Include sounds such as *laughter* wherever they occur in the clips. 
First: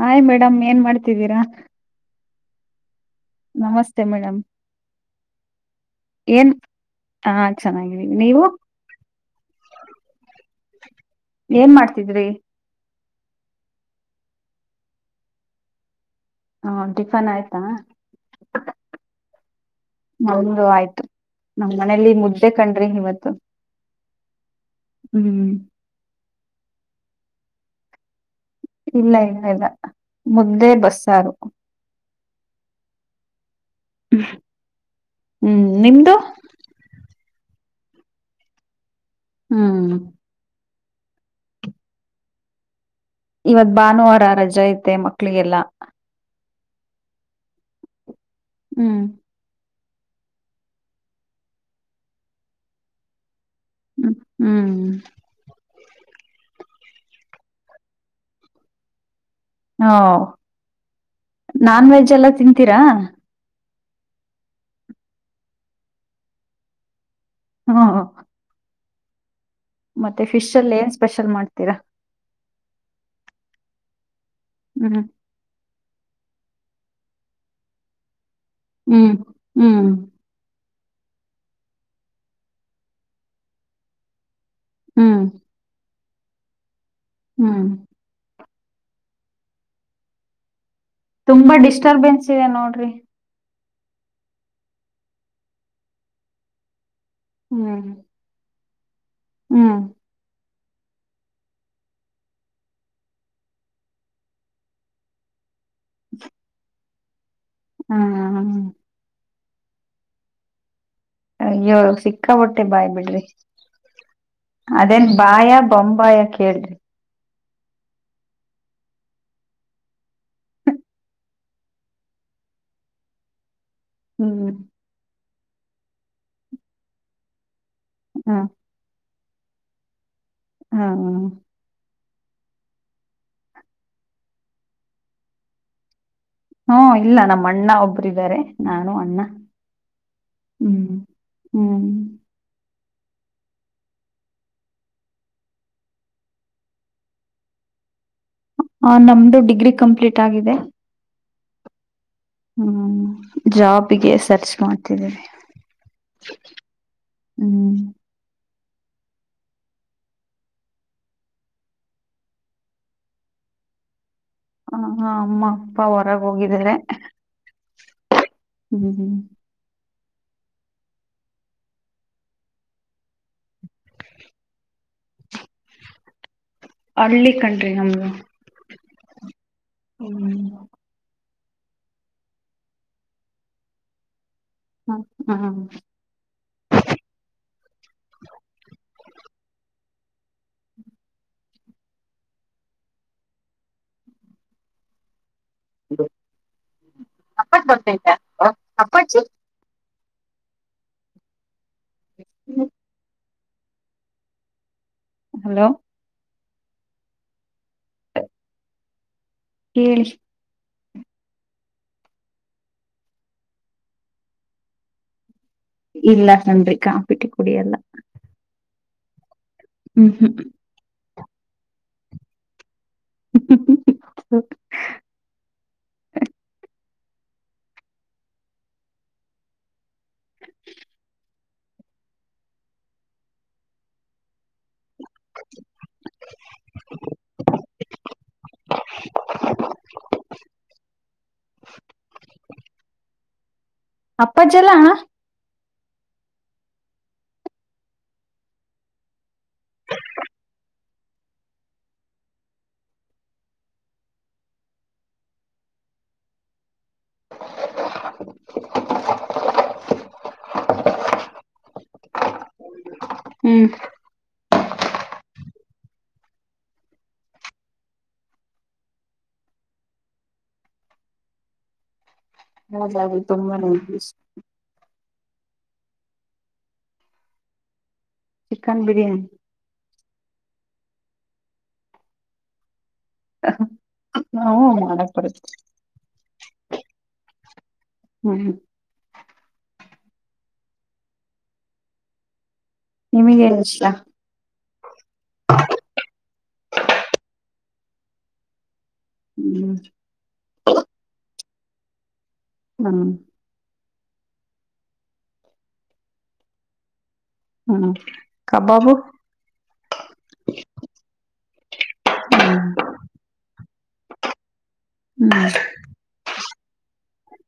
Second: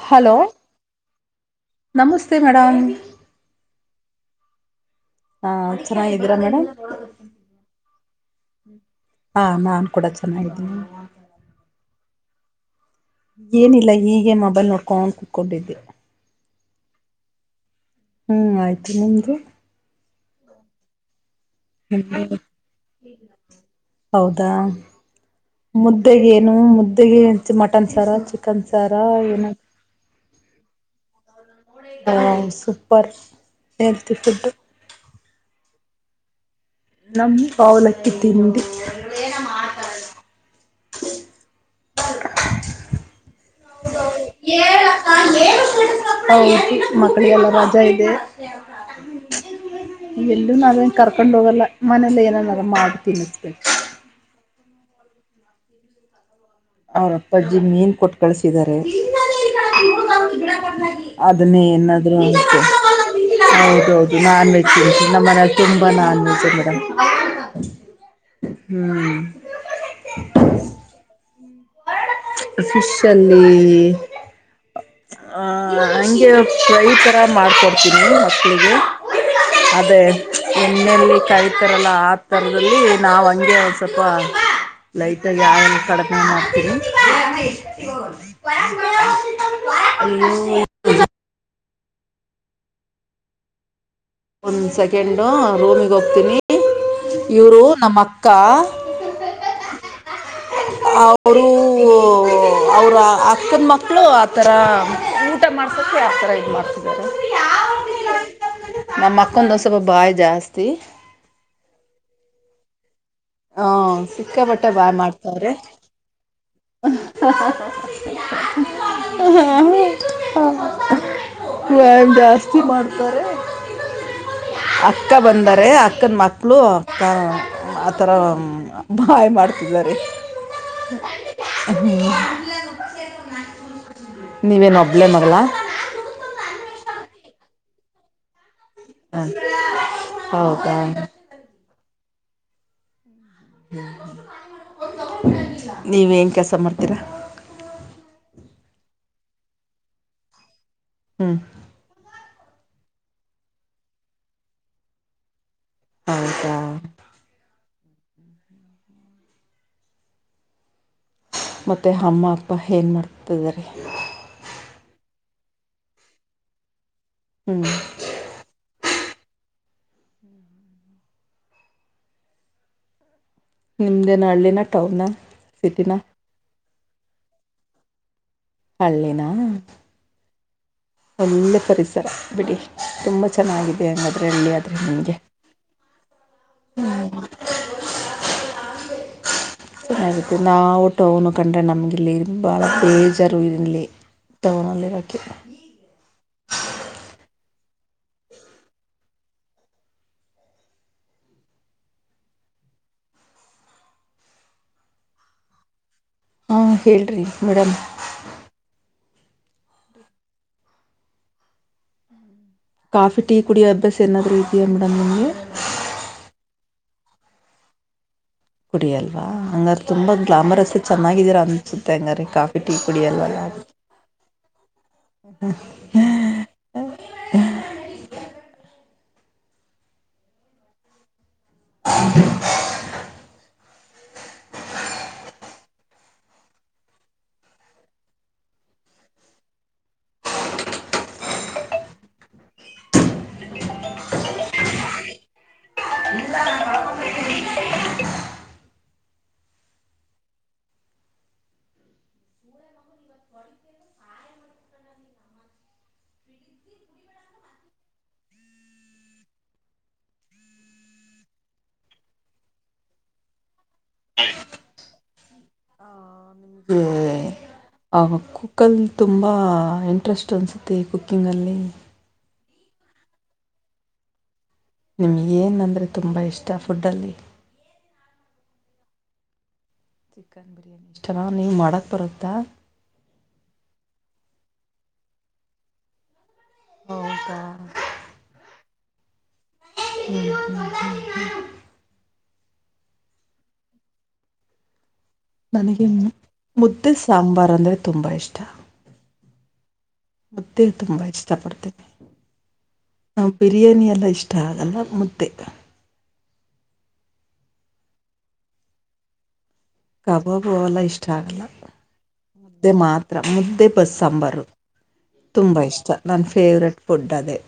Hi hello madam ಏನ್ ಮಾಡ್ತಿದ್ದೀರಾ ನಮುಸ್ತೆ ಮೇಡಂ. ನಮಸ್ತೆ ಮೇಡಂ. ಹಾ ಚೆನ್ನಾಗಿದ್ದೀರಾ ಏನ್ ಮೇಡಮ್ ಹಾ ಚೆನಾಗಿದ್ದೀವಿ ನೀವು. ಹಾ ನಾನ್ ಕೂಡ ಚೆನಾಗಿದ್ದೀನಿ. ಏನ್ ಮಾಡ್ತಿದ್ರಿ. ಏನಿಲ್ಲ ಹೀಗೆ ಮೊಬೈಲ್ ನೋಡ್ಕೊಂಡ್ ಕುತ್ಕೊಂಡಿದ್ದೆ. ಹಾ ಟಿಫನ್ ಆಯ್ತಾ. ಹ್ಮ್ ಆಯ್ತು ನಿಮ್ದು. ನಮ್ದು ಆಯ್ತು. ನಮ್ ಮನೇಲಿ ಹ್ಮ್ ಮುದ್ದೆ ಕಂಡ್ರಿ ಇವತ್ತು ಹೌದಾ. ಹ್ಮ್. ಮುದ್ದೆಗೇನು ಮುದ್ದೆಗೆನ್ ಮಟನ್ ಸರ ಚಿ ಇಲ್ಲ ಇಲ್ಲ ಇಲ್ಲ ಮುದ್ದೆ ಬಸ್ಸಾರು. ಹ ಸೂಪರ್ ಹೆಲ್ತಿ ಫುಡ್ದು. ಹ್ಮ್ ನಿಮ್ದು. ನಮ್ದ್ ಅವಲಕ್ಕಿ ತಿಂಡಿ. ಹ್ಮ್. ಇವತ್ ಭಾನುವಾರ ರಜ ಅಯ್ತೆ ಮಕ್ಳಿಗೆಲ್ಲ. ಹವ್ದು ಮಕ್ಳಿಗೆಲ್ಲ ರಜಾ ಇದೆ. ಹ್ಮ್ ಇವೆಲ್ಲೂ ನಾವೇನ್ ಕರ್ಕೊಂಡ್ ಹೋಗಲ್ಲ ಮನೆಲ್ಲೆ ಏನ್ ಏನ್ನಾರ ಮಾಡ್ತೀನಿ ಸ್ಪೆಷಲ್. ಹ್ಮ್ ಹ್ಮ್. ಅವ್ರಪ್ಪಜ್ಜಿ ಮೀನ್ ಕೊಟ್ಕಳ್ಸಿದ್ದರೆ. ಹ ನಾನ್ ವೆಜ್ ಅದನ್ನೇನಾದ್ರೂ ಎಲ್ಲ ಏನಾದ್ರು ತಿಂತೀರಾ ಒನ್ ಹೌದ ಹೌದು ನಾನ್ ವೆಜ್ ತಿಂತೀನ್ ನಮ್ ಮನೆಲ್ ತುಂಬ ನಾನ್ ವೆಜ್ ಮೇಡಮ್. ಹೋ. ಹ್ಮ್. ಮತ್ತೆ ಫಿಶಲ್ ಏನ್ ಸ್ಪೆಷಲ್ ಮಾಡ್ತೀರ. ಫಿಶಲ್ಲಿ. ಹ್ ಹಾ ಹಂಗೆ ಫ್ರೈ ಥರ ಮಾಡ್ತಾ ಇರ್ತೀನಿ. *unintelligible* ಹ್ಮ್ ಹ್ಮ್ ಅದೇ ಎಣ್ಣೆಲ್ಲಿ ಕಾಯ್ತಾರಲ್ಲ ಆ ತರದಲ್ಲಿ ನಾವ ಹಂಗೆ ಸ್ವಲ್ಪ ಲೈಟ್ ಹ್ಮ್ ಆಗಿ ಹ್ಮ್ *unintelligible* *unintelligible* ತುಂಬಾ ಡಿಸ್ಟರ್ಬೆನ್ಸ್ ಇದೆ ನೋಡ್ರಿ. ಒಂದ್ ಸೆಕೆಂಡು ರೂಮಿಗ ಹೋಗ್ತೀನಿ ಇವ್ರು ನಮ್ಮ ಅಕ್ಕ ಹ್ಮ. ಅವ್ರು ಅವ್ರ ಅಕ್ಕನ ಮಕ್ಕಳು ಆಥರ ಊಟ ಮಡಸಕ್ಕೆ ಆ ತರ ಇದ *unintelligible* ಹ್ಮಾ ನಮ್ಮ ಅಕ್ಕಂದ ಸ್ವಪ ಬಾಯಿ ಜಾಸ್ತಿ. ಅಯ್ಯೋ ಸಿಕ್ಕಾ ಪಟ್ಟೆ ಬಾಯಿ ಬಿಡ್ರಿ ಹ ಸಿಕ್ಕಾಪಟ್ಟೆ ಅದೇನ ಬಾಯ ಬೊಂಬ ಬಾಯ ಕೇಳ್ರಿ. *unintelligible* ಮ್ ಜಾಸ್ತಿ ಮಾಡ್ತಾರೆ. ಹ್ಮ. ಅಕ್ಕ ಬಂದರೆ ಅಕ್ಕನ ಮಕ್ಕಳು ತ ಆ ಥರ ಹ್ಮ್ ಬಾಯ್ ಮಾಡ್ತಿದ್ದಾರೆ. ಹಾ ಹ್ಮ ನೀವೇನ ಒಬ್ಳೆ ಮಗಳ ಹ್ಮ ಇಲ್ಲ ನಮ್ಮ ಅಣ್ಣ ಒಬ್ಬರ ಇದ್ದಾರೆ. ನಾನು ಅಣ್ಣ ಹ ಹೌದಾ ಹ್ಮ್ ಹ್ಮ್. ನೀವೇನ್ ಕೆಸ ಮಾಡತ್ತೀರಾ. ಆ ನಮ್ದು ಡಿಗ್ರಿ ಕಂಪ್ಲೀಟ್ ಆಗಿದೆ. ಹ್ಮ. ಹ್ಮ ಜಾಬ್ಗೆ ಸರ್ಚ್ ಮಾಡ್ತಿದ್ದೀವಿ. ಹೌದಾ ಹ್ಮ. *inaudible* ಮತ್ತೆ ಹಮ್ಮ ಅಪ್ಪ ಏನ್ ಮಾಡ್ತಿದ್ದಾರೆ. ಹ ಹಾ ಅಮ್ಮ ಅಪ್ಪ ಹೊರಗೆ ಹೋಗಿದ್ದಾರೆ. ಹ್ಮ. ಹ್ಮ್ ಹ್ಮ. *inaudible* ನಿಮ್ದೇನ ಹಳ್ಳಿನ ಟೌನ ಸಿಟಿನ ಅಳ್ಳಿ ಕಣ್ರಿ ನಮ್ಮದು ಹಳ್ಳಿನ ಹ್ಮ. ಒಳ್ಳೆ ಪರಿಸರ ಬಿಡಿ ತುಂಬ ಚೆನ್ನಾಗಿದೆ ಹಂಗಾದ್ರೆ ಹಳ್ಳಿ ಅದ ಹ್ಮ ಹ್ಮ. ಚೆನ್ನಾಗಿತ್ತ ನಾವು ಟೌನ ಕಣ್ರೀ ನಮಗಿಲ್ಲಿ ಭಾಳ ಬೇಜಾರ ಇರಲ್ಲಿ. ಟವನಲ್ಲಿರಕ್ಕೆ *unintelligible* ಅಪ್ಪಚ ಹ್ಮ. ಹಲೋ. ಹಾಂ ಹೇಳ್ರಿ ಮೇಡಂ. ಹ ಹೇಳಿ. ಕಾಫಿ ಟೀ ಕುಡಿಯೋ ಅಭ್ಯಾಸ ಏನಾದ್ರೂ ಇದಿಯಾ ಮೇಡಮ್ ನಿಮಗೆ. ಇಲ್ಲ ನಂಗೆ ಕಾಫಿ ಟೀ ಕುಡಿಯಲ್ಲ. ಕುಡಿಯಲ್ವಾ ಹಂಗಾರ ಹ್ಮ್ ತುಂಬಾ ಹ್ಮ್ ಗ್ಲಾಮರಸ್ ಚೆನ್ನಾಗಿದೀರ ಅನ್ಸುತ್ತೆ ಹಂಗಾರ ಕಾಫಿ. ಕಾಫಿ ಟಿ ಕುಡಿಯಲ್ಲಲ್ವಾ ಅದ್ಕೆ. *inaudible* *inaudible* *inaudible* ಅಪ್ಪಾಜಿ ಇಲ್ಲಾ. ಹ್ಮ್ ಆವಾಗ ಕುಕ್ಕಲ್ಲಿ ತುಂಬ ಇಂಟ್ರೆಸ್ಟ್ ಅನಿಸುತ್ತೆ ಕುಕ್ಕಿಂಗಲ್ಲಿ. *unintelligible* ಹೌದದು ತುಂಬ *unintelligible* ನಿಮ್ಗ ಏನಂದ್ರೆ ತುಂಬ ಇಷ್ಟ ಫುಡ್ಡಲ್ಲಿ. ಚಿಕನ್ ಬಿರಿಯಾನಿ. ಚಿಕನ್ ಬಿರಿಯಾನಿ ಇಷ್ಟನ ನಿಮ್ಗೆ ಮಾಡೋಕ್ಕೆ ಬರುತ್ತಾ ಹ್ಹ್ ಮಾಡಕ್ ಬರುತ್ತೆ. ಹೌದಾ ಹ್ಮ ಹ್ಮ *inaudible* ನಿಮಗ ಏನ್ ಇಷ್ಟ ನನಗೆ ಮುದ್ದೆ ಸಾಂಬಾರ್ ಅಂದ್ರೆ ತುಂಬಾ ಇಷ್ಟ. ಹ್ಮ್ ಮುದ್ದೆ ತುಂಬ ಇಷ್ಟ ಪಡ್ತೀನಿ. ಹ್ಮ್ ಬಿರಿಯಾನಿಯಲ್ಲ ಇಷ್ಟ ಆಗಲ್ಲ ಮುದ್ದೆ ಹ್ಮ್ ಕಬಾಬು. ಕಬಾಬು ಎಲ್ಲ ಇಷ್ಟ ಆಗಲ್ಲ ಮುದ್ದೆ ಹ್ಮ್ ಮಾತ್ರ ಮುದ್ದೆ ಬಸ್ ಸಾಂಬಾರು. ತುಂಬಾ ಇಷ್ಟ ನನ್ ಫೇವ್ರೆಟ್. ಫುಡ್ ಅದೇ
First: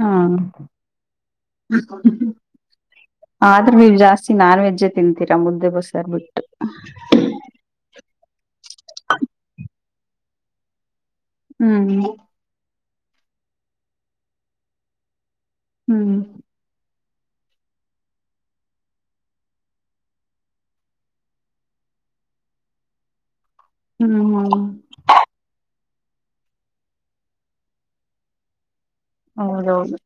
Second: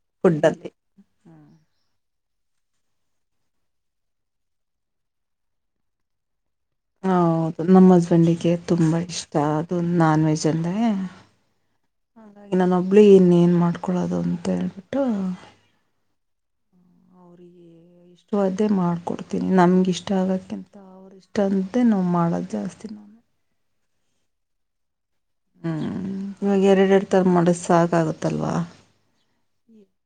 ಹ್ಹಾ. ಫುಡ್ಡಲ್ಲಿ ಆದ್ರು ನೀವ್ ಜಾಸ್ತಿ ನಾನ್ ವೆಜ್ಜೇ ತಿಂತೀರಾ ಮುದ್ದೆ ಬಸರ್ ಬಿಟ್ಟು. ಹ ಹೌದು ನಮ್ಮ ಹಸ್ಬೆಂಡಿಗೆ ತುಂಬ ಇಷ್ಟ ಅದು ನಾನ್ ವೆಜ್ ಅಂದರೆ. ಹ್ಮ್ ಹಾಗಾಗಿ ನಾನ್ ಒಬ್ಳೆ ಇನ್ ಏನ್ ಮಾಡ್ಕೊಳೋದು ಅಂತ ಹೇಳ್ಬಿಟ್ಟು. ಹ್ಮ್ ಸೊ ಅದೇ ಮಾಡ್ಕೊಡ್ತೀನಿ ನಮ್ಗಿಷ್ಟ ಆಗಕ್ಕಿಂತ ಇಷ್ಟಂತ ನಾವು ಮಾಡೋದು ಜಾಸ್ತಿನೆ. ಹ್ಮ್ ಹ್ಮ ಹ್ಮ್ ಇವಾಗ ಎರಡೆರಡು ಥರ ಮಾಡಿ ಸಾಕ ಆಗತ್ತಲ್ವಾ. ಹೌದೌದು.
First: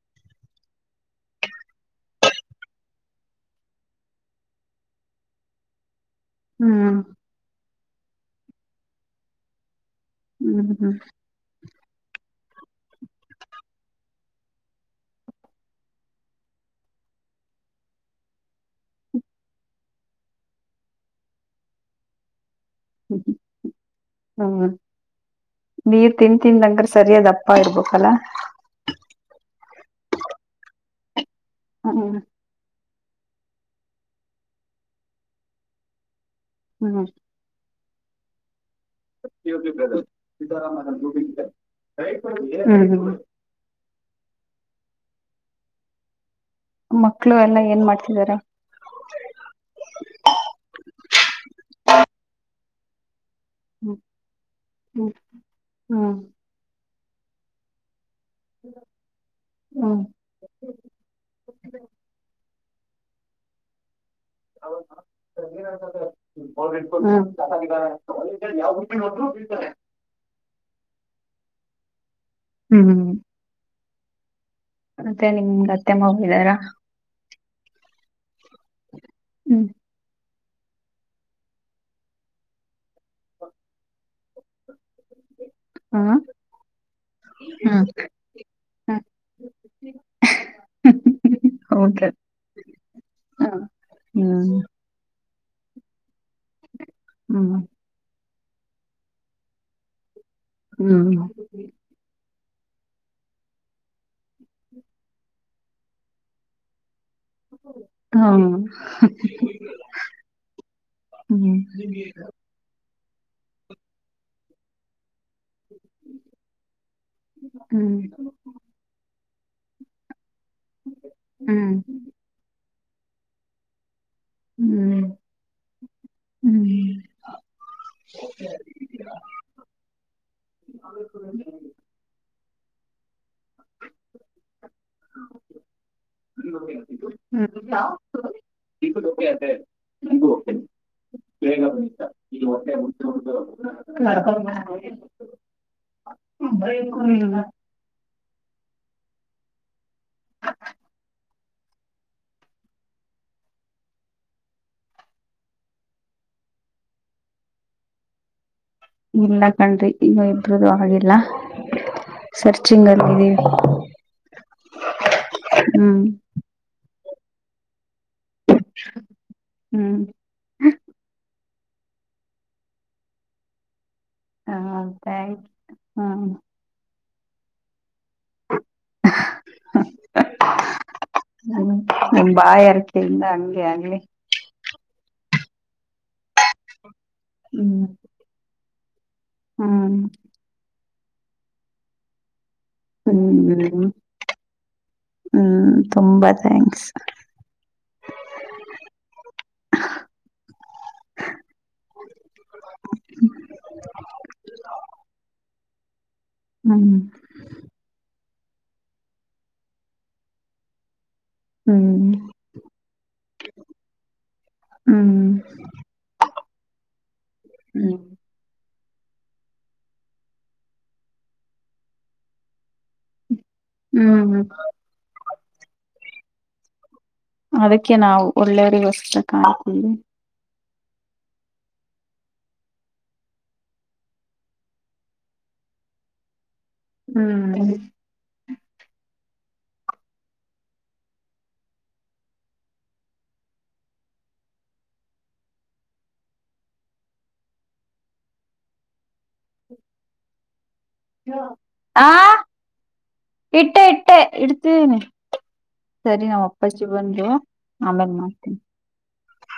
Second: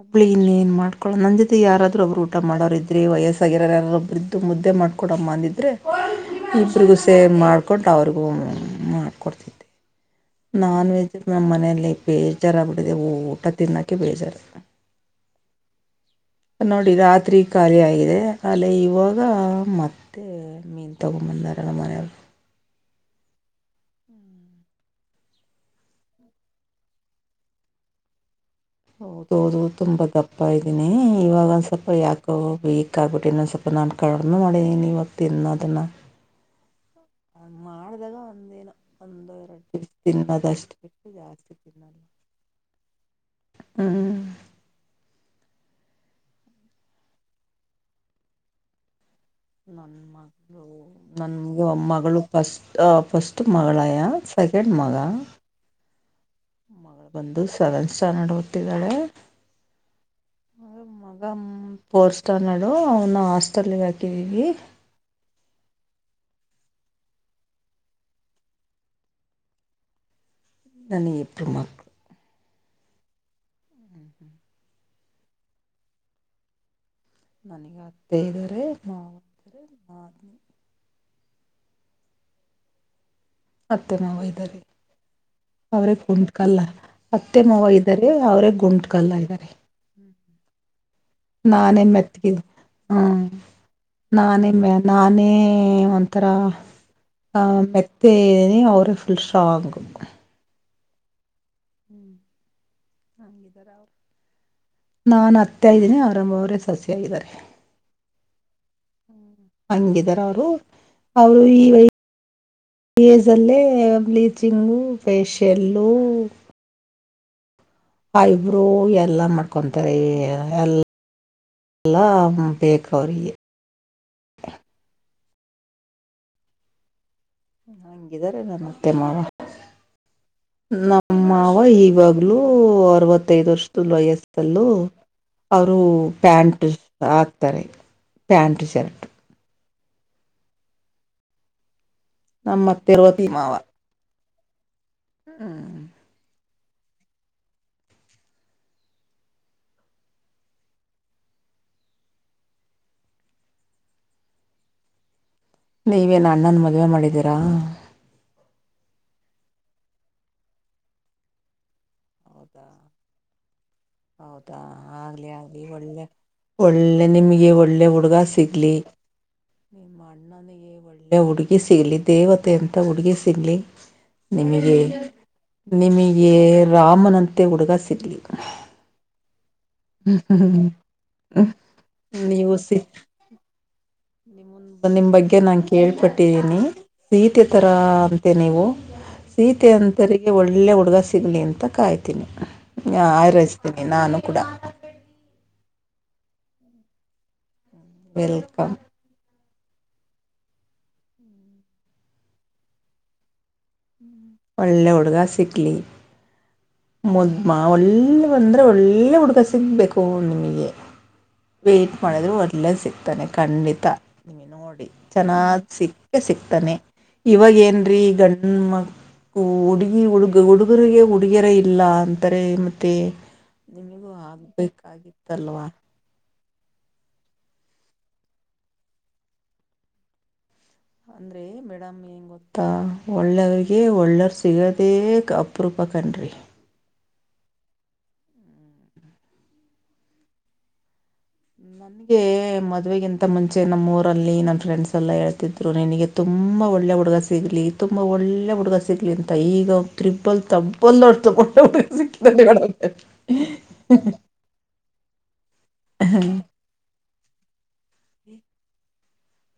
ಒಬ್ಳೇ ಎಲ್ಲೆನ್ ಮಾಡ್ಕೊ ನನ್ ಜೊತೆ ಯಾರಾದ್ರರು ಒಬ್ರು ಊಟ ಮಾಡೋರ ಇದ್ರೆ ವಯಸ್ಸಾಗಿರೋ ಯಾರೊಬ್ರ ಇದ್ರೆ. ಮುದ್ದೆ ಮಾಡ್ಕೊಡಮ್ಮ ಅಂದಿದ್ರೆ. ಇಬ್ರಿಗೂ ಹ್ಮ್ ಸೇರಿ ಮಾಡಿಕೊಂಡು ಅವ್ರಿಗೂ ಮಾಡಕೊಡ್ತಿದ್ದೆ. ಹ್ಮ್ ನಾನ್ ಹ್ಮ್ ವೆಜ್ ನಮ್ಮ್ ಮನೆಯಲ್ಲಿ ಬೇಜಾರ ಆಗಿಬಿಟ್ಟದೆ ಊಟ ತಿನ್ನೋಕೆ ಬೇಜಾರ. ನೋಡಿ ರಾತ್ರಿ ಖಾಲಿ ಆಗಿದೆ ಅಲೆ ಇವಾಗ ಮತ್ತೆ. ನೀನ್ ತಗೊಂದ ಬಂದರ ಓಮರಾಯ್ಯ ಯವರು. *inaudible* ನೀರ್ ತಿಂದ ತಿಂದ ಅಂಗ ಸರಿಯಾದ ದಪ್ಪ ಇರ್ಬೇಕಲ್ಲಾ. ಹೌದೌದು ತುಂಬಾ ದಪ್ಪ ಇದ್ದೀನಿ ಇವಾಗ ಒಂದ್ ಸ್ವಲ್ಪ ಹ್ಮ್ ಯಾಕೊ ಬೇಜಾರ. ವೀಕ್ ಬಿಟ್ಟೀನಿ ಸ್ವಲ್ಪ ನಾನು ಕಡಿಮ ಮಾಡಿದ್ದೀನಿ ಇವಾಗ ತಿನ್ನೋದನ ಅದನ್ನು. ಹ್ಮ್. ಅ ಮಾಡಿದಾಗ ಒಂದ ಏನೋ. ಬಿಟ್ಟು ಜಾಸ್ತಿ ತಿನ್ನಲ್ಲ *inaudible* ಹ್ಮ್. ಮಕ್ಳು ಎಲ್ಲಾ ಏನ್ ಮಾಡ್ತಿದಾರ. ನನ್ನ ಮ ನನ್ಗೆ ಮಗಳು ಫಸ್ಟ್ ಫಸ್ಟ್. ಫಸ್ಟ್ ಹ್ಮ್ ಮಗಳಯ ಸೆಕೆಂಡ್ ಮಗ. ಹ್ಮ್. ಒಂದು ಸೆವೆನ್ ಸ್ಟ್ಯಾಂಡರ್ಡ್ ಹೊತಿದ್ದಾಳೆ. ಹ್ಮ್ ಹ್ಮ್ ಮಗ ಫೋರ್ಥ್ ಸ್ಟ್ಯಾಂಡರ್ಡ್ ಅವನ ಹಾಸ್ಟೆಲ್ಗೆ ಹಾಕಿದೀವಿ. *inaudible* ಹ್ಮ್ *unintelligible* ನಂಗೆ ಇಬ್ರೂ ಮಕ್ಳ. ಹ್ಮ. ಮತ್ತೆ ನಿಮ ಅತ್ತೆ ಮಗಿದಾರಾ. ನನಗೆ ಹತ್ತೈದರ ಮಾವತ್ತರೆ ಹ್ಮ್ ನಾದಿನಿ. ಅತ್ತೆ ಮಾವ ಇದಾರೆ. *inaudible* ಅವ್ರೇ ಹಾ ಗುಂಟಕಲ್ಲ ಅತ್ತೆ ಮವ ಹ್ಮ್ ಇದ್ದಾರೆ ಅವ್ರೇ ಗುಂಟಕಲ್ಲ ಇದ್ದಾರೆ. *inaudible* ನಾನೇನ್ ಹೌದ ಮೆತ್ಕಿದ್ದ್. ಹ್ಮ ನಾನೇ ಹ್ಮ್ ಮ ನಾನೇ ಒಂಥರ. ಆ ಹ್ಮ್ ಮೆತ್ತೆ ಅವರೇ ಫುಲ್ ಸ್ಟ್ರಾಂಗ್. ಹ್ಮ್. *inaudible* ನಾನ್ ಅತ್ತೈದಿನೇ ಆರಂಭವರೇ ಸೊಸ್ ಆಗಿದ್ದಾರೆ. ಹಾ. ಹಂಗಿದಾರ ಅವರು ಅವರು ಹ್ಮ್ ಈ ವಿ. ಇಸ್ ಅಲ್ಲೇ ಬ್ಲೀಚಿಂಗು ಫೇಶಿಯಲ್ಲು. ಹ್ಮ್. ಇವರು ಎಲ್ಲಾ ಮಾಡ್ಕೊಂತಾರೆ ಎಲ್ಲ. ಹ್ಮ್. ಎಲ್ಲಾ ಬೇಕು ಅವ್ರಿಗೆ. ಹ್ಮ್ ಹ್ಮ್. ಹಂಗಿದಿದ್ದಾರೆ ನನತ್ತೆ ಮಾವ ನಮ್ಮ ಮಾವ ಈವಾಗ್ಲು. ಅರವತ್ತೈದು ವರ್ಷದ ವಯಸ್ಥಲ್ಲು. ಅವರು ಪ್ಯಾಂಟ್ ಹಾಕ್ತಾರೆ ಪ್ಯಾಂಟ್ ಶರ್ಟ್. *unintelligible* ನಮ್ಮ ಅತ್ತೆ ಅರವತ್ತು ಮಾವ *unintelligible* ಹ್ಮ್ *unintelligible* ನೀವೇನ್ ಅಣ್ಣನ ಮದ್ವೆ ಮಾಡಿದ್ದೀರಾ. ಇಲ್ಲ ಕಣ್ರೀ ಇನ್ನ ಇಬ್ರೂದು ಆಗಿಲ್ಲ. ಹೌದಾ ಸರ್ಚಿಂಗ್ ಅಲ್ಲಿ ಇದೀವಿ ಹೌದಾ ಆಗ್ಲಿ ಆಗ್ಲಿ ಹ್ಮ್ ಒಳ್ಳೆ. ಒಳ್ಳೆ ನಿಮಗೆ ಒಳ್ಳೆ ಹುಡುಗ ಸಿಗ್ಲಿ. ನನಗೆ ಒಳ್ಳೆ ಹುಡುಗಿ ಸಿಗಲಿ ದೇವತೆ ಅಂತ ಹುಡುಗಿ ಸಿಗಲಿ. ನಿಮಗೆ ಹಂತ ನಿಮಗೇ ರಾಮನಂತೆ ಹುಡುಗ ಸಿಗ್ಲಿ. *inaudible* ನಿಮ್ ಬಾಯಿ ಹರಕ್ಕೆಯಿಂದ ಹಂಗೆ ಆಗ್ಲಿ. *unintelligible* ನಿಮ್ ಬಗ್ಗೆ ನಾನ್ ಕೇಳ್ಪಟ್ಟಿದ್ದೀನಿ. ಸೀತೆ ತರ ಹ್ಮ್ ಅಂತೆ ನೀವು ಸೀತೆ ಹ್ಮ್ ಅಂತೆ. ಇಲ್ಲಿ ಒಳ್ಳೆ ಹುಡುಗ ಸಿಗಲಿ ಅಂತ ಕಾಯ್ತೀನಿ ಆರೈಸ್ತೀನಿ ಹ್ಮ್ ನಾನು ಕೂಡ ಹ್ಮ್ ತುಂಬಾ ಥ್ಯಾಂಕ್ಸ್. ವೆಲ್ಕಮ್. ಹ್ಮ್ ಒಳ್ಳೆ ಹುಡ್ಗಾ ಸಿಕ್ಕಲಿ. ಹ್ಮ್ ಮಾ ಒಳ್ಳೆ ಬಂದರೆ ಒಳ್ಳೆ ಹುಡುಗ ಸಿಗಬೇಕು ನಿಮಗೆ. ವೇಟ್ ಹ್ಮ್ ಮಾಡಿದ್ರು ಒಳ್ಳವರು ಸಿಕ್ತಾನೆ ಖಂಡಿತ. ನೋಡಿ ಹ್ಮ್ ಚೆನ್ನಾಗಿ ಸಿಕ್ಕೆ ಸಿಕ್ತಾನೆ ಇವಾಗ ಏನ್ರೀ ಹ್ಮ್ ಗಂಡ್ಮಾ. ಹುಡುಗಿ ಹುಡುಗ ಹುಡುಗರಿಗೆ ಹುಡುಗಿಯರ ಇಲ್ಲ ಅಂತಾರೆ ಮತ್ತೆ. ನಿಮಗೂ ಹ್ಮ್ ಆಗ್ಬೇಕಾಗಿತ್ತಲ್ವಾ. ಅದಕ್ಕೆ ನಾವು ಒಳ್ಳೆಯವರಿಗೊಸ್ಕರ ಕಾಯ್ತಿವಿ. ಅಂದ್ರೆ ಹೇಳಿ ಮೇಡಮ್. ಒಳ್ಳೆಯವ್ರಿಗೆ ಒಳ್ಳೆಯರು ಸಿಗೋದೇ ಅಪರೂಪ ಕಣ್ರೀ. ಹ್ಮ್ ನನ್ಗೆ ಮದ್ವೇಗಿಂತ ಮುಂಚೆ ನಮ್ಮಊರಲ್ಲಿ ನಮ್ಮ ಫ್ರೆಂಡ್ಸ್ ಎಲ್ಲ ಹೇಳ್ತಿದ್ರು ನಿನಗೆ. ತುಂಬ ಒಳ್ಳೆ ಹುಡುಗ ಸಿಗಲಿ ತುಂಬ ಒಳ್ಳೆ ಹುಡುಗ ಸಿಗಲಿ ಅಂತ ಈಗ ತ್ರಿಬ್ಬಲ್ ತಬ್ ಡಬಲ್ ಅಷ್ಟು ಒಳ್ಳೆಯವರೇ ಆ ಸಿಕ್ಕಿದರೆ *inaudible* ಇಡ್ತೇನಿ ಸರಿ ನಾಮ್ ಅಪ್ಪಜಿ ಬಂದ್ರು ಅಮೆಲ್ ಮಾಡ್ತೀನಿ.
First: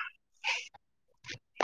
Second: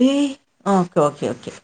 ಹೆ ಓಕೆ ಓಕೆ ಓಕೆ.